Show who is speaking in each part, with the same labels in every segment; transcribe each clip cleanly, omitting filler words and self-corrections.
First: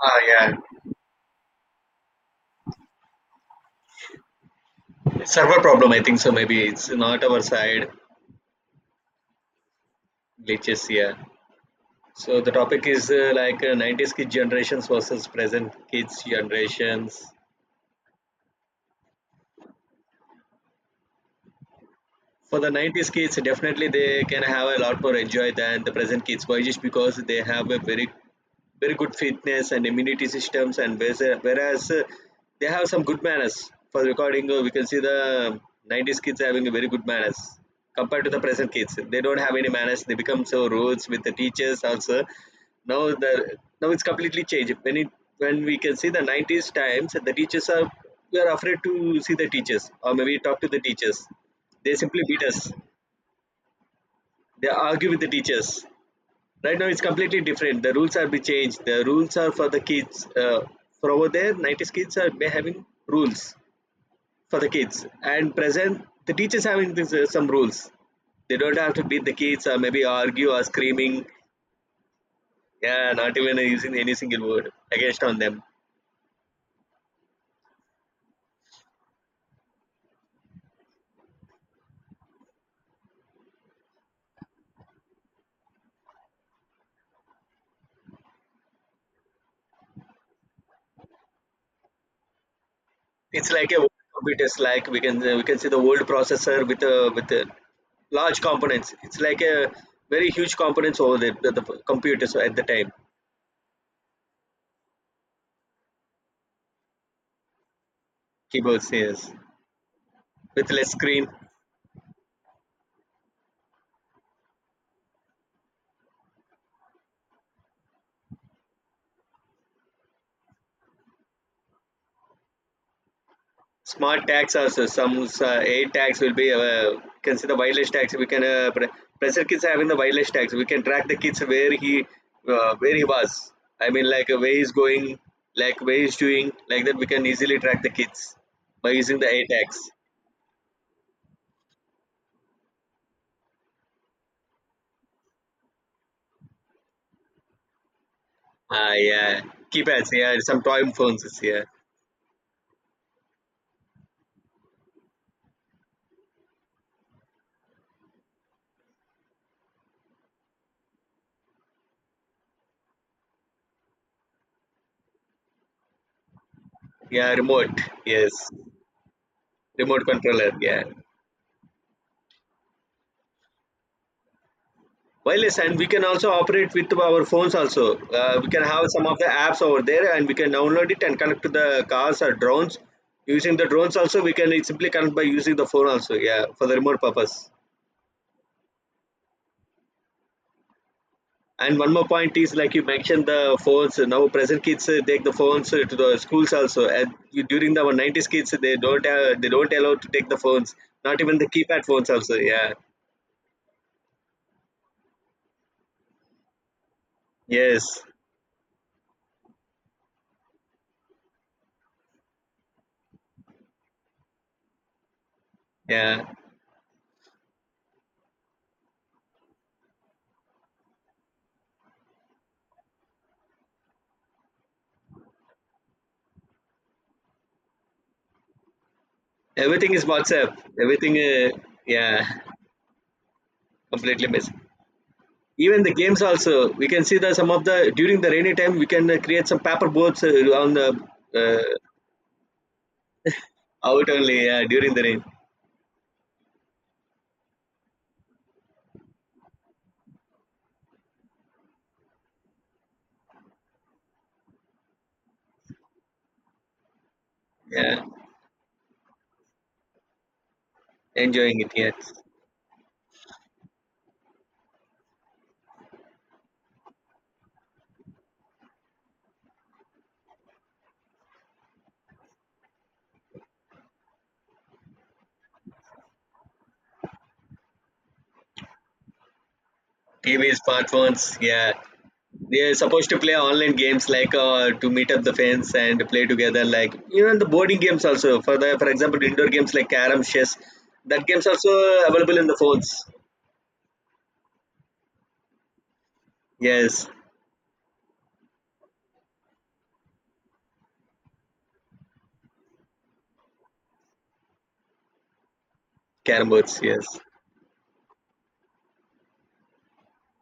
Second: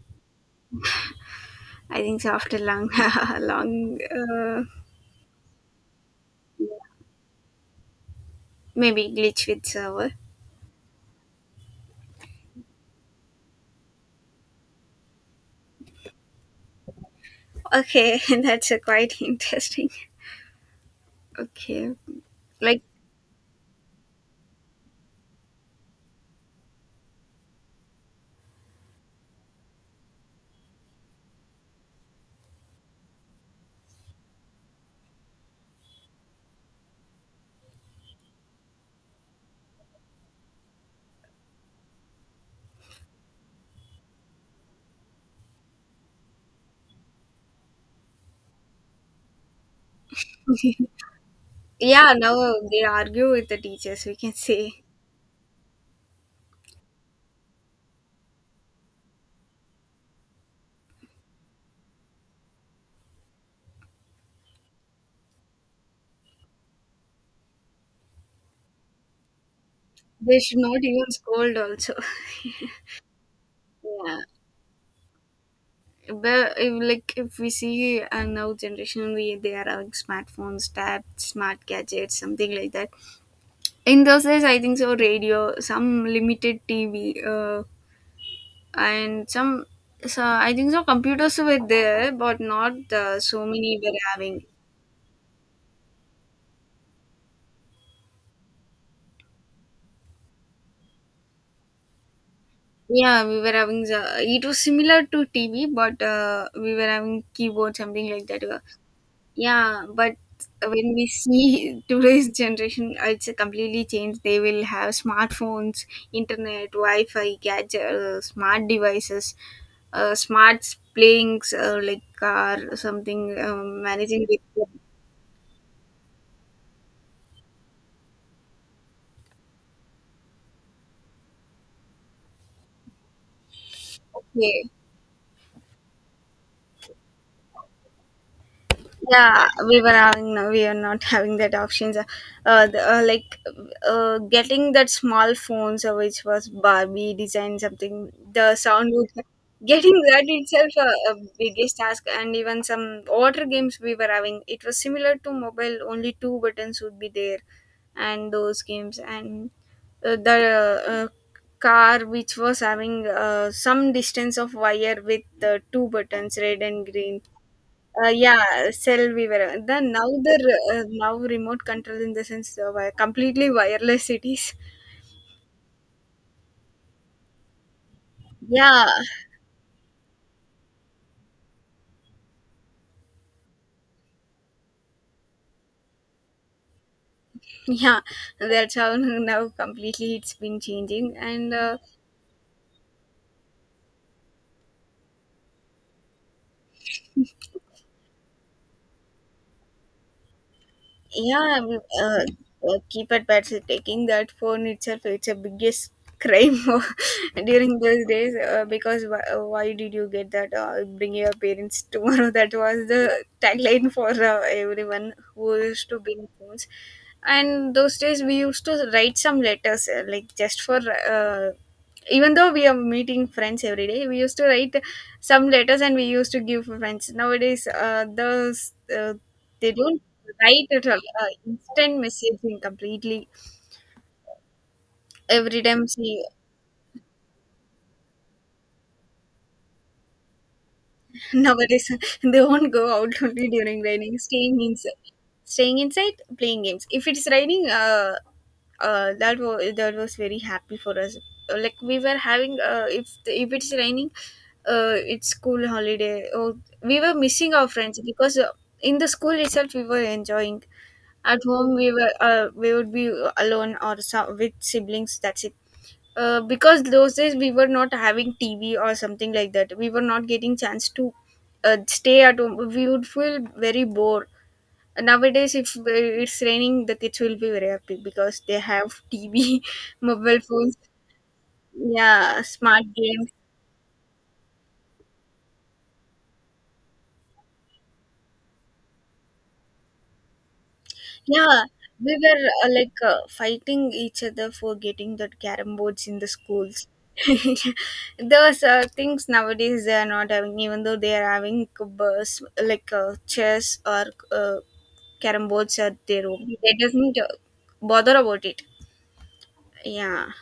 Speaker 1: Ah, yeah.
Speaker 2: I think so after long, long,
Speaker 1: Server problem, I think so. Maybe it's not our side
Speaker 2: maybe glitch with server.
Speaker 1: glitches here. So the topic is 90s kids generations versus present kids generations.
Speaker 2: Okay, that's a quite interesting. Okay,
Speaker 1: For the
Speaker 2: like
Speaker 1: 90s kids, definitely they can have a lot more enjoy than the present kids. Why? Just because they have a very good fitness and immunity systems and whereas they have some good manners for recording we can see the 90s kids having a very good manners compared to the present kids. They don't have any manners. They become so rude with the teachers also. Now it's completely changed. When it when we can see the 90s times, the teachers are, we are afraid to see the teachers or maybe talk to the teachers. They
Speaker 2: yeah,
Speaker 1: simply beat
Speaker 2: now
Speaker 1: us,
Speaker 2: they argue with the teachers, we can
Speaker 1: they
Speaker 2: say.
Speaker 1: argue with the teachers. Right now it's completely different. The rules are be changed. The rules are for the kids. uh, for over there, 90s kids are be having rules for the kids, and present the teachers having this, some rules. They don't have to beat the kids or maybe
Speaker 2: They
Speaker 1: argue
Speaker 2: should
Speaker 1: or
Speaker 2: not even
Speaker 1: screaming.
Speaker 2: scold also.
Speaker 1: Yeah, not even using any
Speaker 2: Yeah,
Speaker 1: single word against on them.
Speaker 2: but if we see now generation, we they are having smartphones, tabs, smart gadgets, something like that. In those days, I think so radio, some limited TV, and some so I think so computers were there but not so
Speaker 1: It's like a
Speaker 2: many
Speaker 1: old
Speaker 2: were having.
Speaker 1: computers. Like we can see the old processor with a large components. It's like a very huge components over there. The computers at the time.
Speaker 2: Yeah, we were having it was similar to TV but we were having keyboard something like that.
Speaker 1: Keyboards, yes.
Speaker 2: Yeah, but
Speaker 1: With less
Speaker 2: when we
Speaker 1: screen.
Speaker 2: see today's generation, it's completely changed. They will have smartphones, internet, wi-fi, gadget, smart devices, smart playings, like car, something,
Speaker 1: Smart
Speaker 2: managing
Speaker 1: tax or
Speaker 2: with.
Speaker 1: so- some aid tax will be can see the wireless tax. We can pressure kids having the wireless tax. We can track the kids where he, where he was. Where
Speaker 2: Yeah.
Speaker 1: he's going, like where he's doing, like that we can easily track the kids by using the aid
Speaker 2: Yeah, we
Speaker 1: tax.
Speaker 2: were having no, we are not having that options, like getting that small phones which was barbie design something. The sound
Speaker 1: Ah,
Speaker 2: was
Speaker 1: yeah.
Speaker 2: getting
Speaker 1: Keypads,
Speaker 2: that
Speaker 1: yeah, some
Speaker 2: itself
Speaker 1: toy
Speaker 2: a
Speaker 1: phones is here.
Speaker 2: biggest task. And even some water games we were having, it was similar to mobile, only two buttons would be there. And those games and the car which was having some distance of wire with two buttons, red and green.
Speaker 1: Yeah, remote. Yes.
Speaker 2: Yeah, cell we were then.
Speaker 1: Remote
Speaker 2: Now the
Speaker 1: controller, yeah.
Speaker 2: now remote control, in the sense of completely wireless cities.
Speaker 1: Wireless, and we can also operate with our phones also. We can have
Speaker 2: Yeah,
Speaker 1: some of the apps over there and we can download it and connect to the cars or drones. Using the drones also we can simply connect by using the phone also, yeah, for the remote purpose.
Speaker 2: yeah, that's how now completely it's been changing and
Speaker 1: And
Speaker 2: uh.
Speaker 1: one more point is like you mentioned the phones. Now present kids take the phones to the schools also. And during the our 90s kids, they don't allow to take the phones, not even the
Speaker 2: Yeah,
Speaker 1: keypad phones also. Yeah.
Speaker 2: keypad pads is taking that phone itself, it's a biggest crime during
Speaker 1: Yes.
Speaker 2: those days, because why did you get that? Bring your parents tomorrow. That was the tagline for everyone who used to
Speaker 1: Yeah,
Speaker 2: bring phones. And those days we used to write some letters like just for. Uh, even though we are meeting friends every day, we used to write some letters and we used to give for friends. Nowadays, those they
Speaker 1: everything
Speaker 2: don't
Speaker 1: is WhatsApp.
Speaker 2: right at all,
Speaker 1: Everything,
Speaker 2: instant
Speaker 1: yeah.
Speaker 2: messaging completely
Speaker 1: Completely missed.
Speaker 2: every
Speaker 1: Even
Speaker 2: time,
Speaker 1: the games
Speaker 2: see.
Speaker 1: also, we can see that some of the, during the rainy time, we can create some paper boats, on the uh,
Speaker 2: Nowadays they won't go out only during
Speaker 1: out
Speaker 2: raining,
Speaker 1: only,
Speaker 2: staying
Speaker 1: yeah, during
Speaker 2: inside,
Speaker 1: the rain.
Speaker 2: staying inside playing games. If it's raining, that was very happy for us. Like we were having if it's raining, it's school holiday. Oh, we were missing our friends
Speaker 1: Yeah,
Speaker 2: because in the school itself we were enjoying. At
Speaker 1: enjoying it,
Speaker 2: home we
Speaker 1: yes.
Speaker 2: were we would be alone or so, with siblings, that's it. Uh, because those days we were not having TV or something like that. We were not getting chance to stay at home. We would feel very bored. And nowadays, if it's raining, the kids will be very happy because they have TV, mobile
Speaker 1: TV,
Speaker 2: phones,
Speaker 1: smartphones, yeah.
Speaker 2: yeah,
Speaker 1: They are
Speaker 2: smart
Speaker 1: supposed to
Speaker 2: games.
Speaker 1: play online games, like to meet up the fans and play together, like even the boarding games also, for the, for example, indoor games like carom, chess, that games
Speaker 2: Yeah,
Speaker 1: also
Speaker 2: we
Speaker 1: available
Speaker 2: were
Speaker 1: in the phones.
Speaker 2: fighting each other for getting the carom boards in the schools.
Speaker 1: Yes.
Speaker 2: Those things nowadays they are not having, even though they are having chess or uh, Carrom boards at their own.
Speaker 1: Carom
Speaker 2: They
Speaker 1: boards, yes.
Speaker 2: doesn't bother about it. Yeah,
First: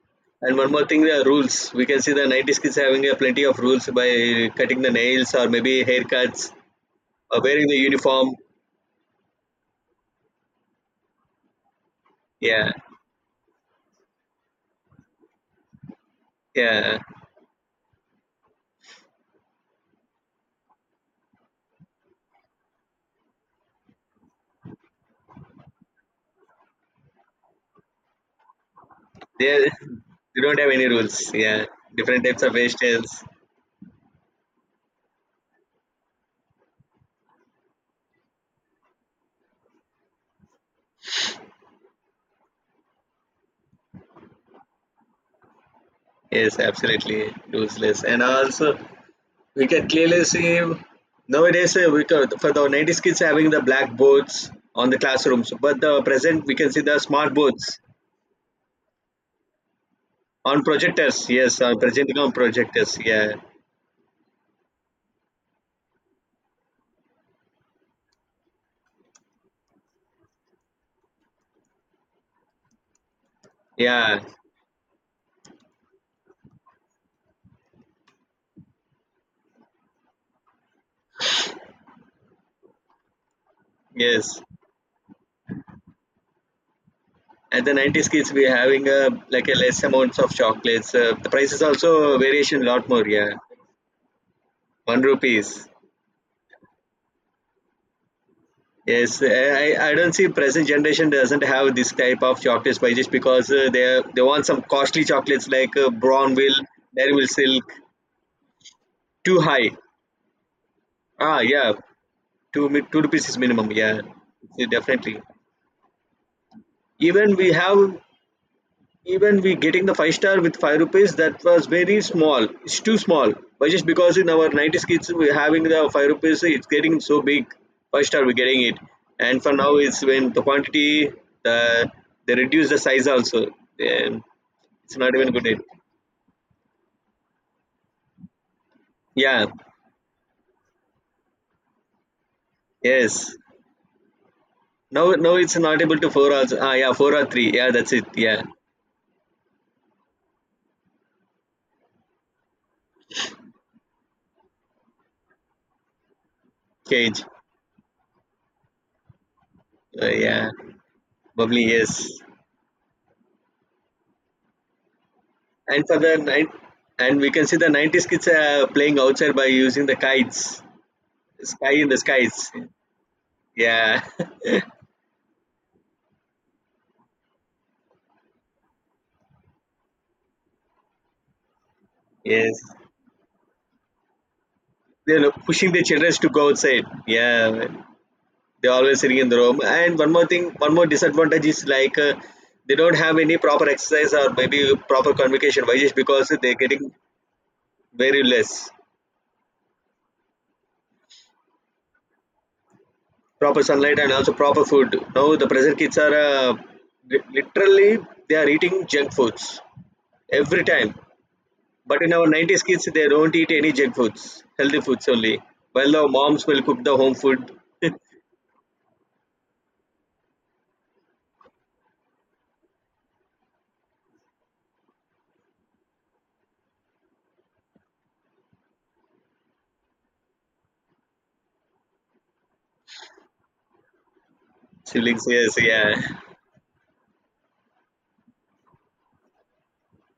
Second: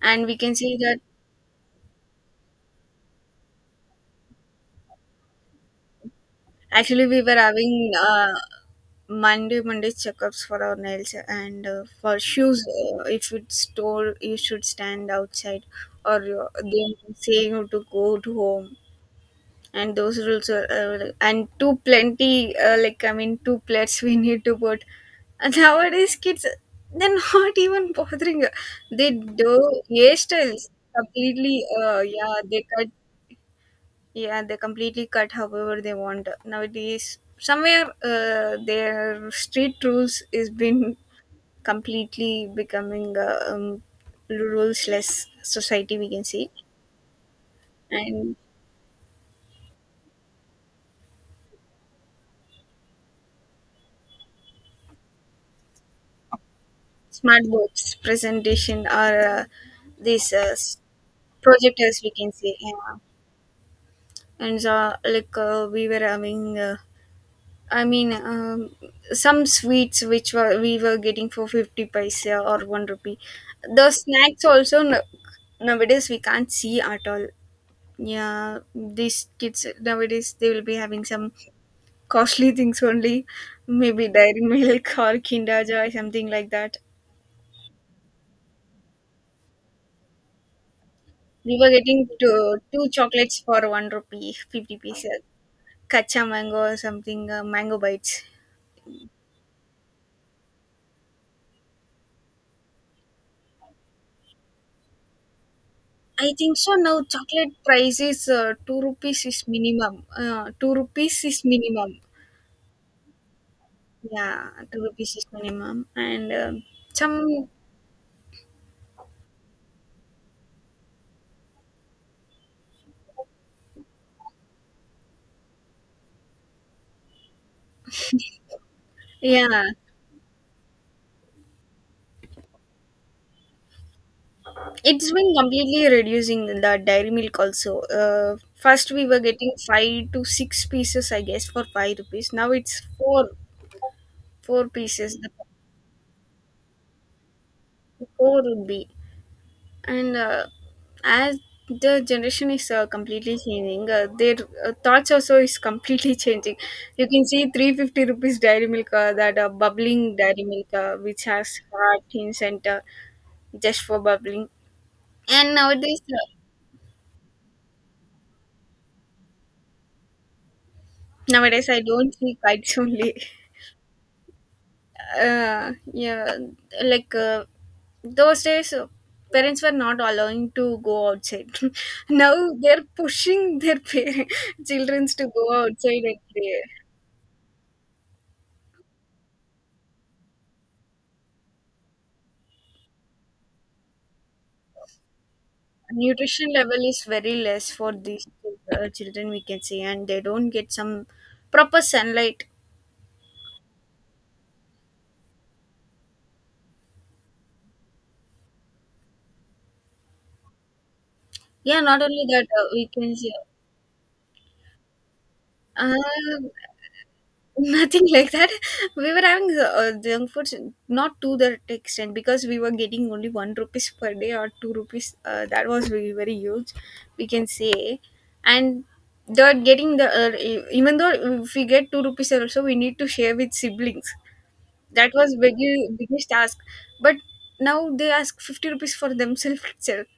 Speaker 2: and we can
Speaker 1: And one
Speaker 2: see
Speaker 1: more thing,
Speaker 2: that,
Speaker 1: the rules. We can see the 90s kids having a plenty of rules by cutting the nails or maybe haircuts
Speaker 2: actually we were
Speaker 1: or wearing the
Speaker 2: having
Speaker 1: uniform.
Speaker 2: Monday checkups for our nails and for shoes.
Speaker 1: Yeah,
Speaker 2: If it's told you should stand outside, or they
Speaker 1: yeah.
Speaker 2: say you to go to home. And those rules are and too plenty, like I mean two plates we need to put. And nowadays kids they're not even bothering, they
Speaker 1: They,
Speaker 2: do
Speaker 1: are- they don't
Speaker 2: hairstyles
Speaker 1: have any rules.
Speaker 2: completely.
Speaker 1: Yeah,
Speaker 2: Uh,
Speaker 1: different
Speaker 2: yeah
Speaker 1: types of
Speaker 2: they cut,
Speaker 1: hairstyles.
Speaker 2: yeah they completely cut however they want nowadays. Somewhere their street rules is been completely becoming rulesless society we can see.
Speaker 1: Yes, absolutely useless. And
Speaker 2: And
Speaker 1: also, we can clearly see nowadays, we can, for the 90s kids having the blackboards on the classrooms, but the present we can see the smart boards
Speaker 2: Smartboards presentation or these uh,
Speaker 1: on
Speaker 2: s-
Speaker 1: projectors. Yes, on
Speaker 2: projectors we
Speaker 1: presenting on
Speaker 2: can say, yeah.
Speaker 1: projectors. Yeah,
Speaker 2: And so like we were having i mean um, some sweets which were we were getting for 50 paisa or 1 rupee. The
Speaker 1: yeah,
Speaker 2: snacks also no, nowadays we can't see at all. Yeah, these kids nowadays they will be having some costly things only, maybe
Speaker 1: yes.
Speaker 2: dairy milk or kinder joy something like that.
Speaker 1: At the 90s kids, we're having a like a less amounts of chocolates. The price
Speaker 2: We
Speaker 1: is
Speaker 2: were getting
Speaker 1: also variation
Speaker 2: two,
Speaker 1: lot
Speaker 2: two
Speaker 1: more. Yeah,
Speaker 2: chocolates for one rupee, 50
Speaker 1: one
Speaker 2: piece. Uh,
Speaker 1: rupees.
Speaker 2: Kacha mango or something, mango bites.
Speaker 1: Yes, I don't see present generation doesn't have this type of chocolates, by just because they want some costly chocolates like
Speaker 2: I think
Speaker 1: Braunville,
Speaker 2: so now
Speaker 1: Dairy Milk
Speaker 2: chocolate
Speaker 1: Silk,
Speaker 2: price is 2 rupees
Speaker 1: too
Speaker 2: is
Speaker 1: high.
Speaker 2: minimum. 2 rupees
Speaker 1: Ah,
Speaker 2: is
Speaker 1: yeah,
Speaker 2: minimum.
Speaker 1: two rupees is minimum. Yeah.
Speaker 2: Yeah,
Speaker 1: Yeah,
Speaker 2: 2 rupees
Speaker 1: definitely.
Speaker 2: is minimum. And
Speaker 1: Even
Speaker 2: some,
Speaker 1: we have, even we getting the five-star with five rupees, that was very small. It's too small. But just because in our 90s kids we having the five rupees, it's getting so big. Five-star we're getting it. And for
Speaker 2: yeah,
Speaker 1: now it's when the quantity, the, they reduce the size also. Then it's
Speaker 2: it's
Speaker 1: not even
Speaker 2: been
Speaker 1: good. It.
Speaker 2: completely reducing the dairy milk also. First we were
Speaker 1: Yeah.
Speaker 2: getting 5 to 6 pieces, I guess, for 5 rupees. Now it's 4,
Speaker 1: Yes.
Speaker 2: 4
Speaker 1: Now
Speaker 2: pieces. The
Speaker 1: now it's not able to four or, ah yeah, four or three. Yeah, that's it.
Speaker 2: 4
Speaker 1: Yeah.
Speaker 2: would be. And as the generation is completely changing their thoughts also is completely changing. You
Speaker 1: Cage.
Speaker 2: can see 350 rupees dairy milk that bubbling dairy
Speaker 1: Yeah.
Speaker 2: milk which has
Speaker 1: Bubbly,
Speaker 2: heart
Speaker 1: yes.
Speaker 2: in center, just for bubbling. And
Speaker 1: And for
Speaker 2: nowadays
Speaker 1: the night, and we can see the 90s kids playing outside by using the kites,
Speaker 2: nowadays
Speaker 1: sky
Speaker 2: I
Speaker 1: in the
Speaker 2: don't see
Speaker 1: skies.
Speaker 2: kites only.
Speaker 1: Yeah.
Speaker 2: Uh, yeah, like those days parents were not allowing to go outside. Now
Speaker 1: Yes.
Speaker 2: they're pushing their parents, children to
Speaker 1: They're
Speaker 2: go
Speaker 1: pushing the
Speaker 2: outside
Speaker 1: children
Speaker 2: and
Speaker 1: to go
Speaker 2: play.
Speaker 1: outside. Yeah, they're always sitting in the room. And one more thing, one more disadvantage is like, they don't have any proper exercise or maybe proper communication. Why? Just because
Speaker 2: Nutrition
Speaker 1: they're
Speaker 2: level
Speaker 1: getting
Speaker 2: is very less for
Speaker 1: very
Speaker 2: these
Speaker 1: less
Speaker 2: children we can say, and they don't get some proper sunlight.
Speaker 1: proper sunlight and also proper food. Now the present kids are, literally they are eating junk foods every time.
Speaker 2: Yeah,
Speaker 1: But
Speaker 2: not
Speaker 1: in
Speaker 2: only
Speaker 1: our
Speaker 2: that
Speaker 1: 90s kids,
Speaker 2: we
Speaker 1: they
Speaker 2: can say
Speaker 1: don't eat any junk foods, healthy foods only. Well,
Speaker 2: uh,
Speaker 1: the moms will cook the home food.
Speaker 2: nothing like that. We were having junk foods not to that extent because we were getting only one rupees per day or two rupees. Uh, that was very very huge, we can say. And they're getting the even though if we get two rupees also, we need to share with siblings. That
Speaker 1: Siblings,
Speaker 2: was
Speaker 1: yes,
Speaker 2: biggie,
Speaker 1: yeah.
Speaker 2: biggest task. But now they ask 50 rupees for themselves itself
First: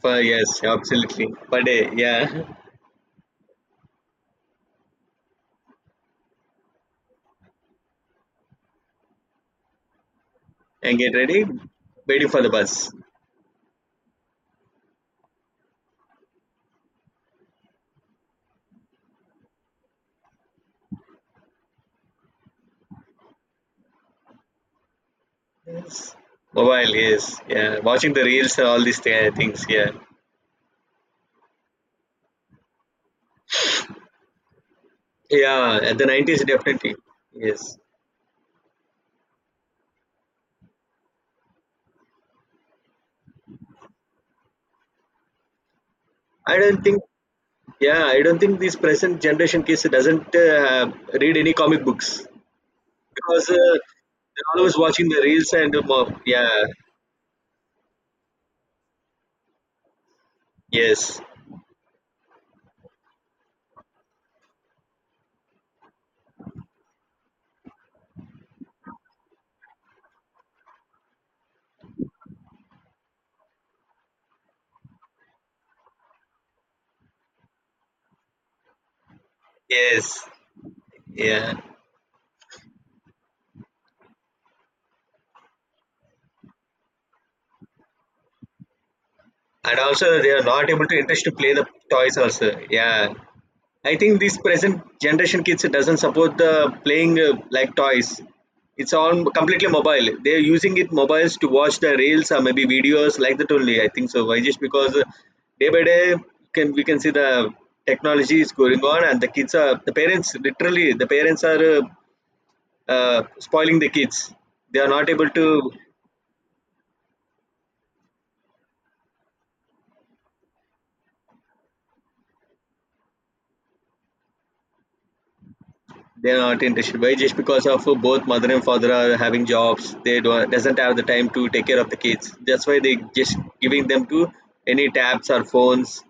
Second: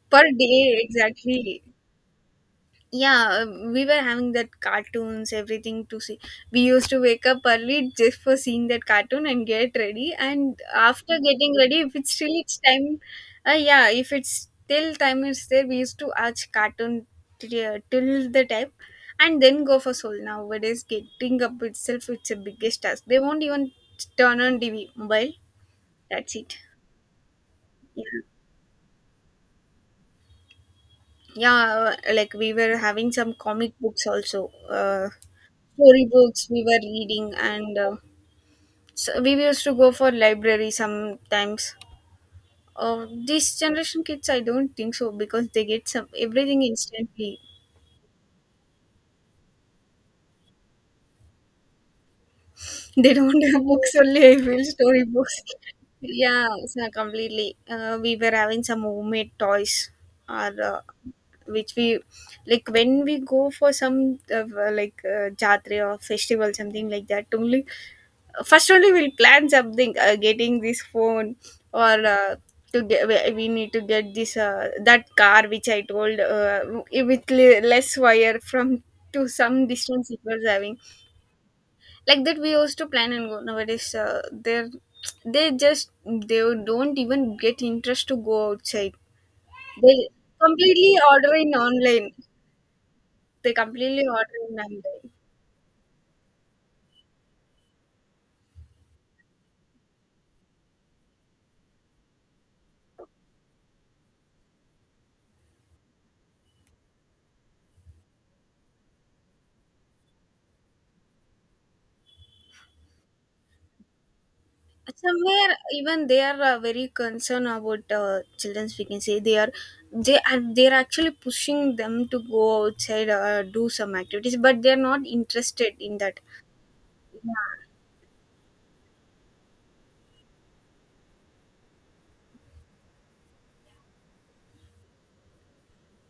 Speaker 1: For,
Speaker 2: per day
Speaker 1: yes, absolutely.
Speaker 2: exactly.
Speaker 1: Per day, yeah.
Speaker 2: Yeah, we were having that cartoons, everything to see. We used to wake up early just for seeing that cartoon and get ready. And
Speaker 1: And get
Speaker 2: after
Speaker 1: ready,
Speaker 2: getting ready, if it's
Speaker 1: waiting
Speaker 2: still
Speaker 1: for the
Speaker 2: it's
Speaker 1: bus.
Speaker 2: time, yeah, if it's still time is there, we used to watch cartoon till the time and then go for soul. Nowadays, getting up itself, it's a biggest task. They won't even turn on TV, mobile.
Speaker 1: Yes.
Speaker 2: That's it.
Speaker 1: Mobile, yes, yeah.
Speaker 2: Yeah,
Speaker 1: Watching the reels and all these things, yeah.
Speaker 2: yeah. Uh, like we were having some comic books also,
Speaker 1: Yeah, at the
Speaker 2: story
Speaker 1: 90s,
Speaker 2: books we were
Speaker 1: definitely.
Speaker 2: reading,
Speaker 1: Yes.
Speaker 2: and so we used to go for library sometimes. This generation kids, I don't think so because they get some
Speaker 1: I
Speaker 2: everything
Speaker 1: don't think,
Speaker 2: instantly.
Speaker 1: yeah, I don't think this present generation kids doesn't read any comic books,
Speaker 2: They don't
Speaker 1: because
Speaker 2: have books only, I
Speaker 1: they're
Speaker 2: feel,
Speaker 1: always watching the
Speaker 2: storybooks.
Speaker 1: reels and, yeah.
Speaker 2: Yeah, so completely. We were having some homemade toys, or
Speaker 1: Yes,
Speaker 2: which we like when we go for some jatra or festival, something like that. Only first only we'll plan something. Getting this phone or to get we need to get this that car which I told with less wire from to some distance it
Speaker 1: yes,
Speaker 2: was having.
Speaker 1: yeah.
Speaker 2: Like that we used to plan and go. Nowadays they're they just they don't even get interest to go outside.
Speaker 1: And
Speaker 2: They
Speaker 1: also, they are not able
Speaker 2: completely
Speaker 1: to interest to
Speaker 2: order
Speaker 1: play
Speaker 2: in
Speaker 1: the
Speaker 2: online,
Speaker 1: toys also. Yeah,
Speaker 2: they
Speaker 1: I
Speaker 2: completely
Speaker 1: think
Speaker 2: order
Speaker 1: this
Speaker 2: in
Speaker 1: present
Speaker 2: online.
Speaker 1: generation kids doesn't support the playing like toys. It's all completely mobile. They're using it mobiles to watch the reels or maybe videos like that only. I think so. Why? Just because day by day can we can see the technology is going on, and the kids are, the parents, literally the parents are spoiling the kids. They are not able
Speaker 2: Somewhere
Speaker 1: to.
Speaker 2: even they are very concerned about children's we can say. They are they're actually pushing them to go outside do some activities, but they're not interested in that.
Speaker 1: They're not interested. Why? Just
Speaker 2: Yeah,
Speaker 1: because of both mother and father are having jobs, they don't doesn't have the time to take care of the kids. That's why they just giving them to any tabs or phones,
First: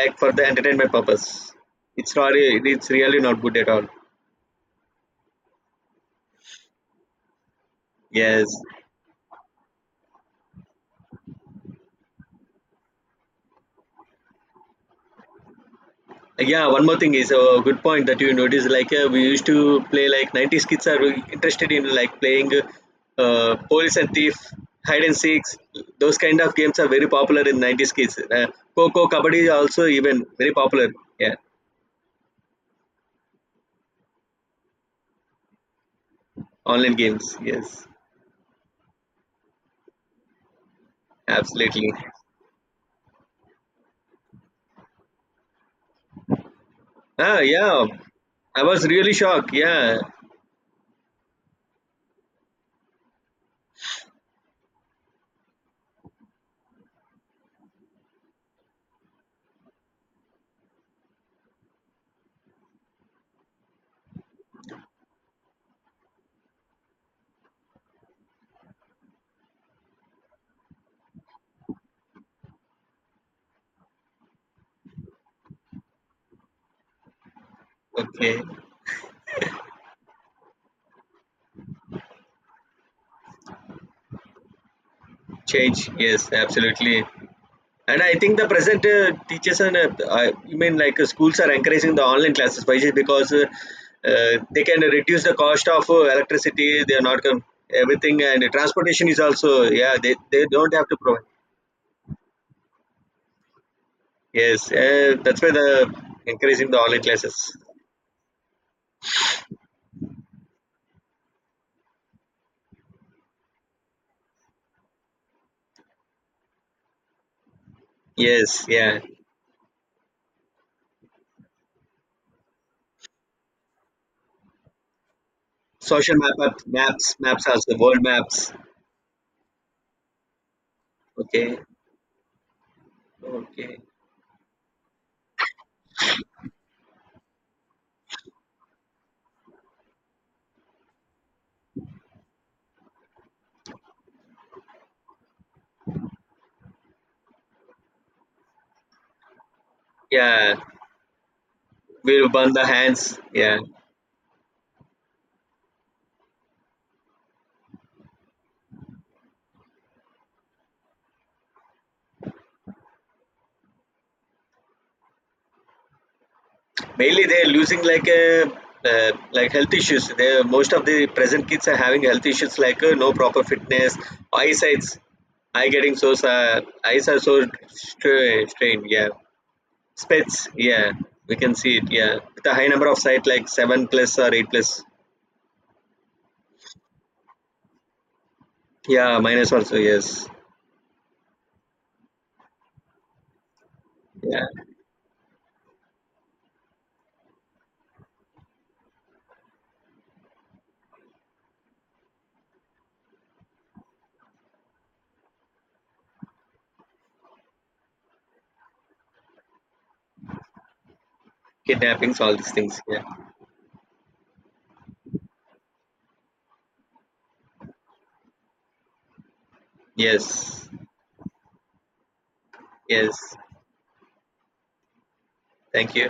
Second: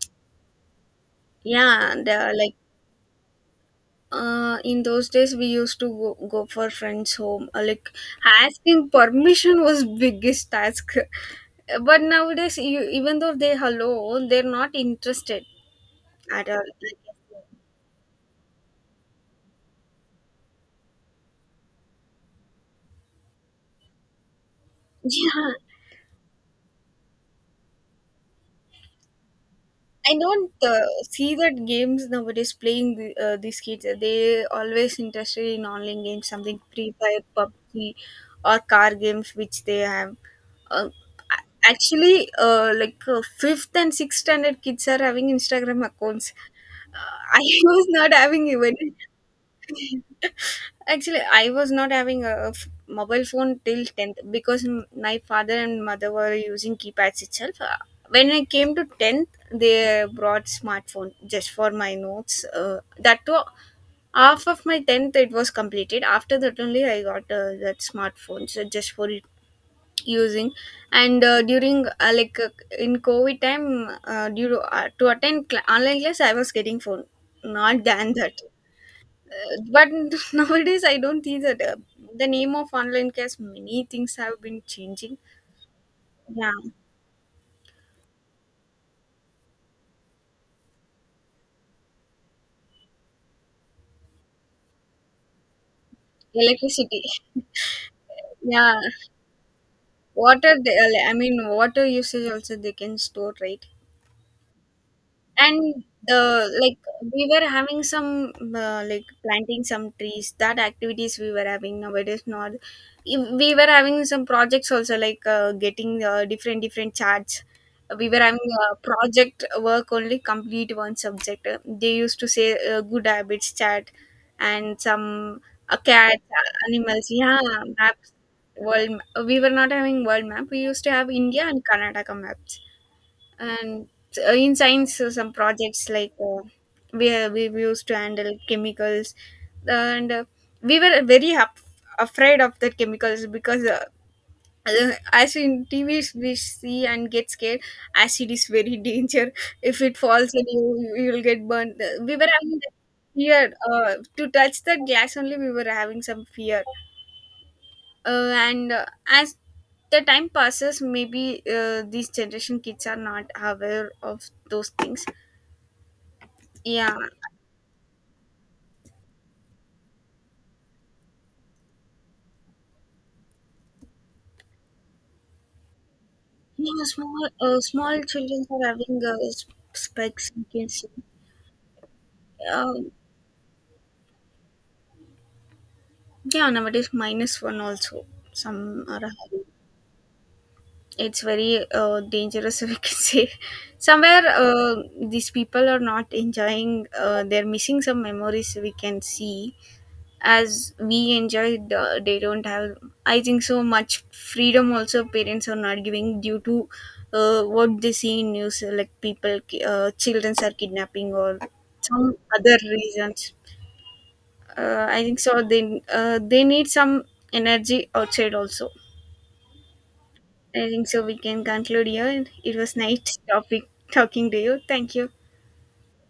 Speaker 1: like for the entertainment purpose.
Speaker 2: yeah, they
Speaker 1: It's not.
Speaker 2: are like
Speaker 1: It's really not good at all.
Speaker 2: in those days we used to go for friends home like
Speaker 1: Yes.
Speaker 2: asking permission was biggest task. But nowadays, you even though they hello, they're not interested
Speaker 1: Like,
Speaker 2: at
Speaker 1: yeah,
Speaker 2: all.
Speaker 1: one more thing is a good point that you notice. Like we used to play, like 90s kids are really interested in like playing police and thief, hide and
Speaker 2: Yeah,
Speaker 1: seeks. Those kind of games are very popular in 90s kids. Coco, Kabaddi are also
Speaker 2: I
Speaker 1: even
Speaker 2: don't
Speaker 1: very popular.
Speaker 2: see
Speaker 1: Yeah,
Speaker 2: that games nowadays playing the, these kids. Uh, they always interested in online games, something Free
Speaker 1: online
Speaker 2: Fire,
Speaker 1: games. Yes,
Speaker 2: PUBG, or car games, which they have. Uh,
Speaker 1: absolutely.
Speaker 2: actually, fifth and sixth standard kids are having Instagram accounts.
Speaker 1: Ah,
Speaker 2: I
Speaker 1: yeah.
Speaker 2: was not having
Speaker 1: I
Speaker 2: even.
Speaker 1: was really shocked. Yeah.
Speaker 2: Actually, I was not having mobile phone till 10th because my father and mother were using keypads itself. When I came to 10th, they brought smartphone just for my notes. Uh, that too, half of my 10th it was completed. After that only I got that smartphone so just for it using. And during like in covid time to attend online class I was getting phone, not than that.
Speaker 1: Okay.
Speaker 2: But nowadays I don't think that the name of online class, many things have been changing.
Speaker 1: Change. Yes,
Speaker 2: Yeah,
Speaker 1: absolutely. And I think the present teachers and, I mean like, schools are encouraging the online classes, Vaisheshri, because they can reduce the cost of electricity. They are
Speaker 2: electricity.
Speaker 1: not everything, and
Speaker 2: Yeah,
Speaker 1: transportation is also, yeah. They
Speaker 2: water
Speaker 1: don't
Speaker 2: they,
Speaker 1: have to provide.
Speaker 2: water usage also they can store, right?
Speaker 1: Yes, that's why
Speaker 2: And
Speaker 1: the
Speaker 2: uh,
Speaker 1: encouraging the
Speaker 2: like
Speaker 1: online
Speaker 2: we were
Speaker 1: classes.
Speaker 2: having some planting some trees, that activities we were having. Nowadays not. We were having some projects also like getting different different charts. We were having
Speaker 1: Yes, yeah.
Speaker 2: project work only, complete one subject. They used to say good habits chat and some
Speaker 1: Social
Speaker 2: cats,
Speaker 1: map,
Speaker 2: animals,
Speaker 1: maps,
Speaker 2: yeah,
Speaker 1: also world
Speaker 2: maps.
Speaker 1: maps.
Speaker 2: World we were not having world map, we used to have india
Speaker 1: Okay,
Speaker 2: and karnataka maps.
Speaker 1: okay.
Speaker 2: And in science some projects like we used to handle chemicals. And we were very afraid of the chemicals because as in TVs we see and get scared. Acid is very danger, if it falls and
Speaker 1: Yeah,
Speaker 2: you will get burned. We
Speaker 1: we'll
Speaker 2: were
Speaker 1: burn
Speaker 2: having
Speaker 1: the
Speaker 2: that
Speaker 1: hands.
Speaker 2: fear
Speaker 1: Yeah.
Speaker 2: to touch the glass only, we were having some fear. Uh, and as the time passes, maybe these generation kids are not aware of those things. Yeah,
Speaker 1: Mainly, they're losing like a, like health issues. They, most of the present kids are having health issues like, no proper fitness, eyesights, eye getting so,
Speaker 2: you know,
Speaker 1: eyes are
Speaker 2: small
Speaker 1: so
Speaker 2: small children are
Speaker 1: strained.
Speaker 2: having
Speaker 1: Yeah,
Speaker 2: specs you
Speaker 1: spits.
Speaker 2: can see.
Speaker 1: Yeah, we can see it. Yeah, with a high number
Speaker 2: Um,
Speaker 1: of sight like seven plus or eight plus.
Speaker 2: yeah nowadays minus one also some are
Speaker 1: Yeah,
Speaker 2: having.
Speaker 1: minus also. Yes.
Speaker 2: It's very dangerous, we can say. Somewhere
Speaker 1: Yeah,
Speaker 2: these people are not enjoying, they're missing some memories we can see as we enjoyed. Uh, they don't have, I think so, much freedom also. Parents are not giving due to what they see in news, like children are kidnapping or some
Speaker 1: kidnappings, all these
Speaker 2: other
Speaker 1: things. Yeah.
Speaker 2: reasons. I think so they need some energy outside also. I
Speaker 1: Yes.
Speaker 2: think so we can conclude here. It was nice
Speaker 1: Yes.
Speaker 2: topic talking to you, thank you.
Speaker 1: Thank you.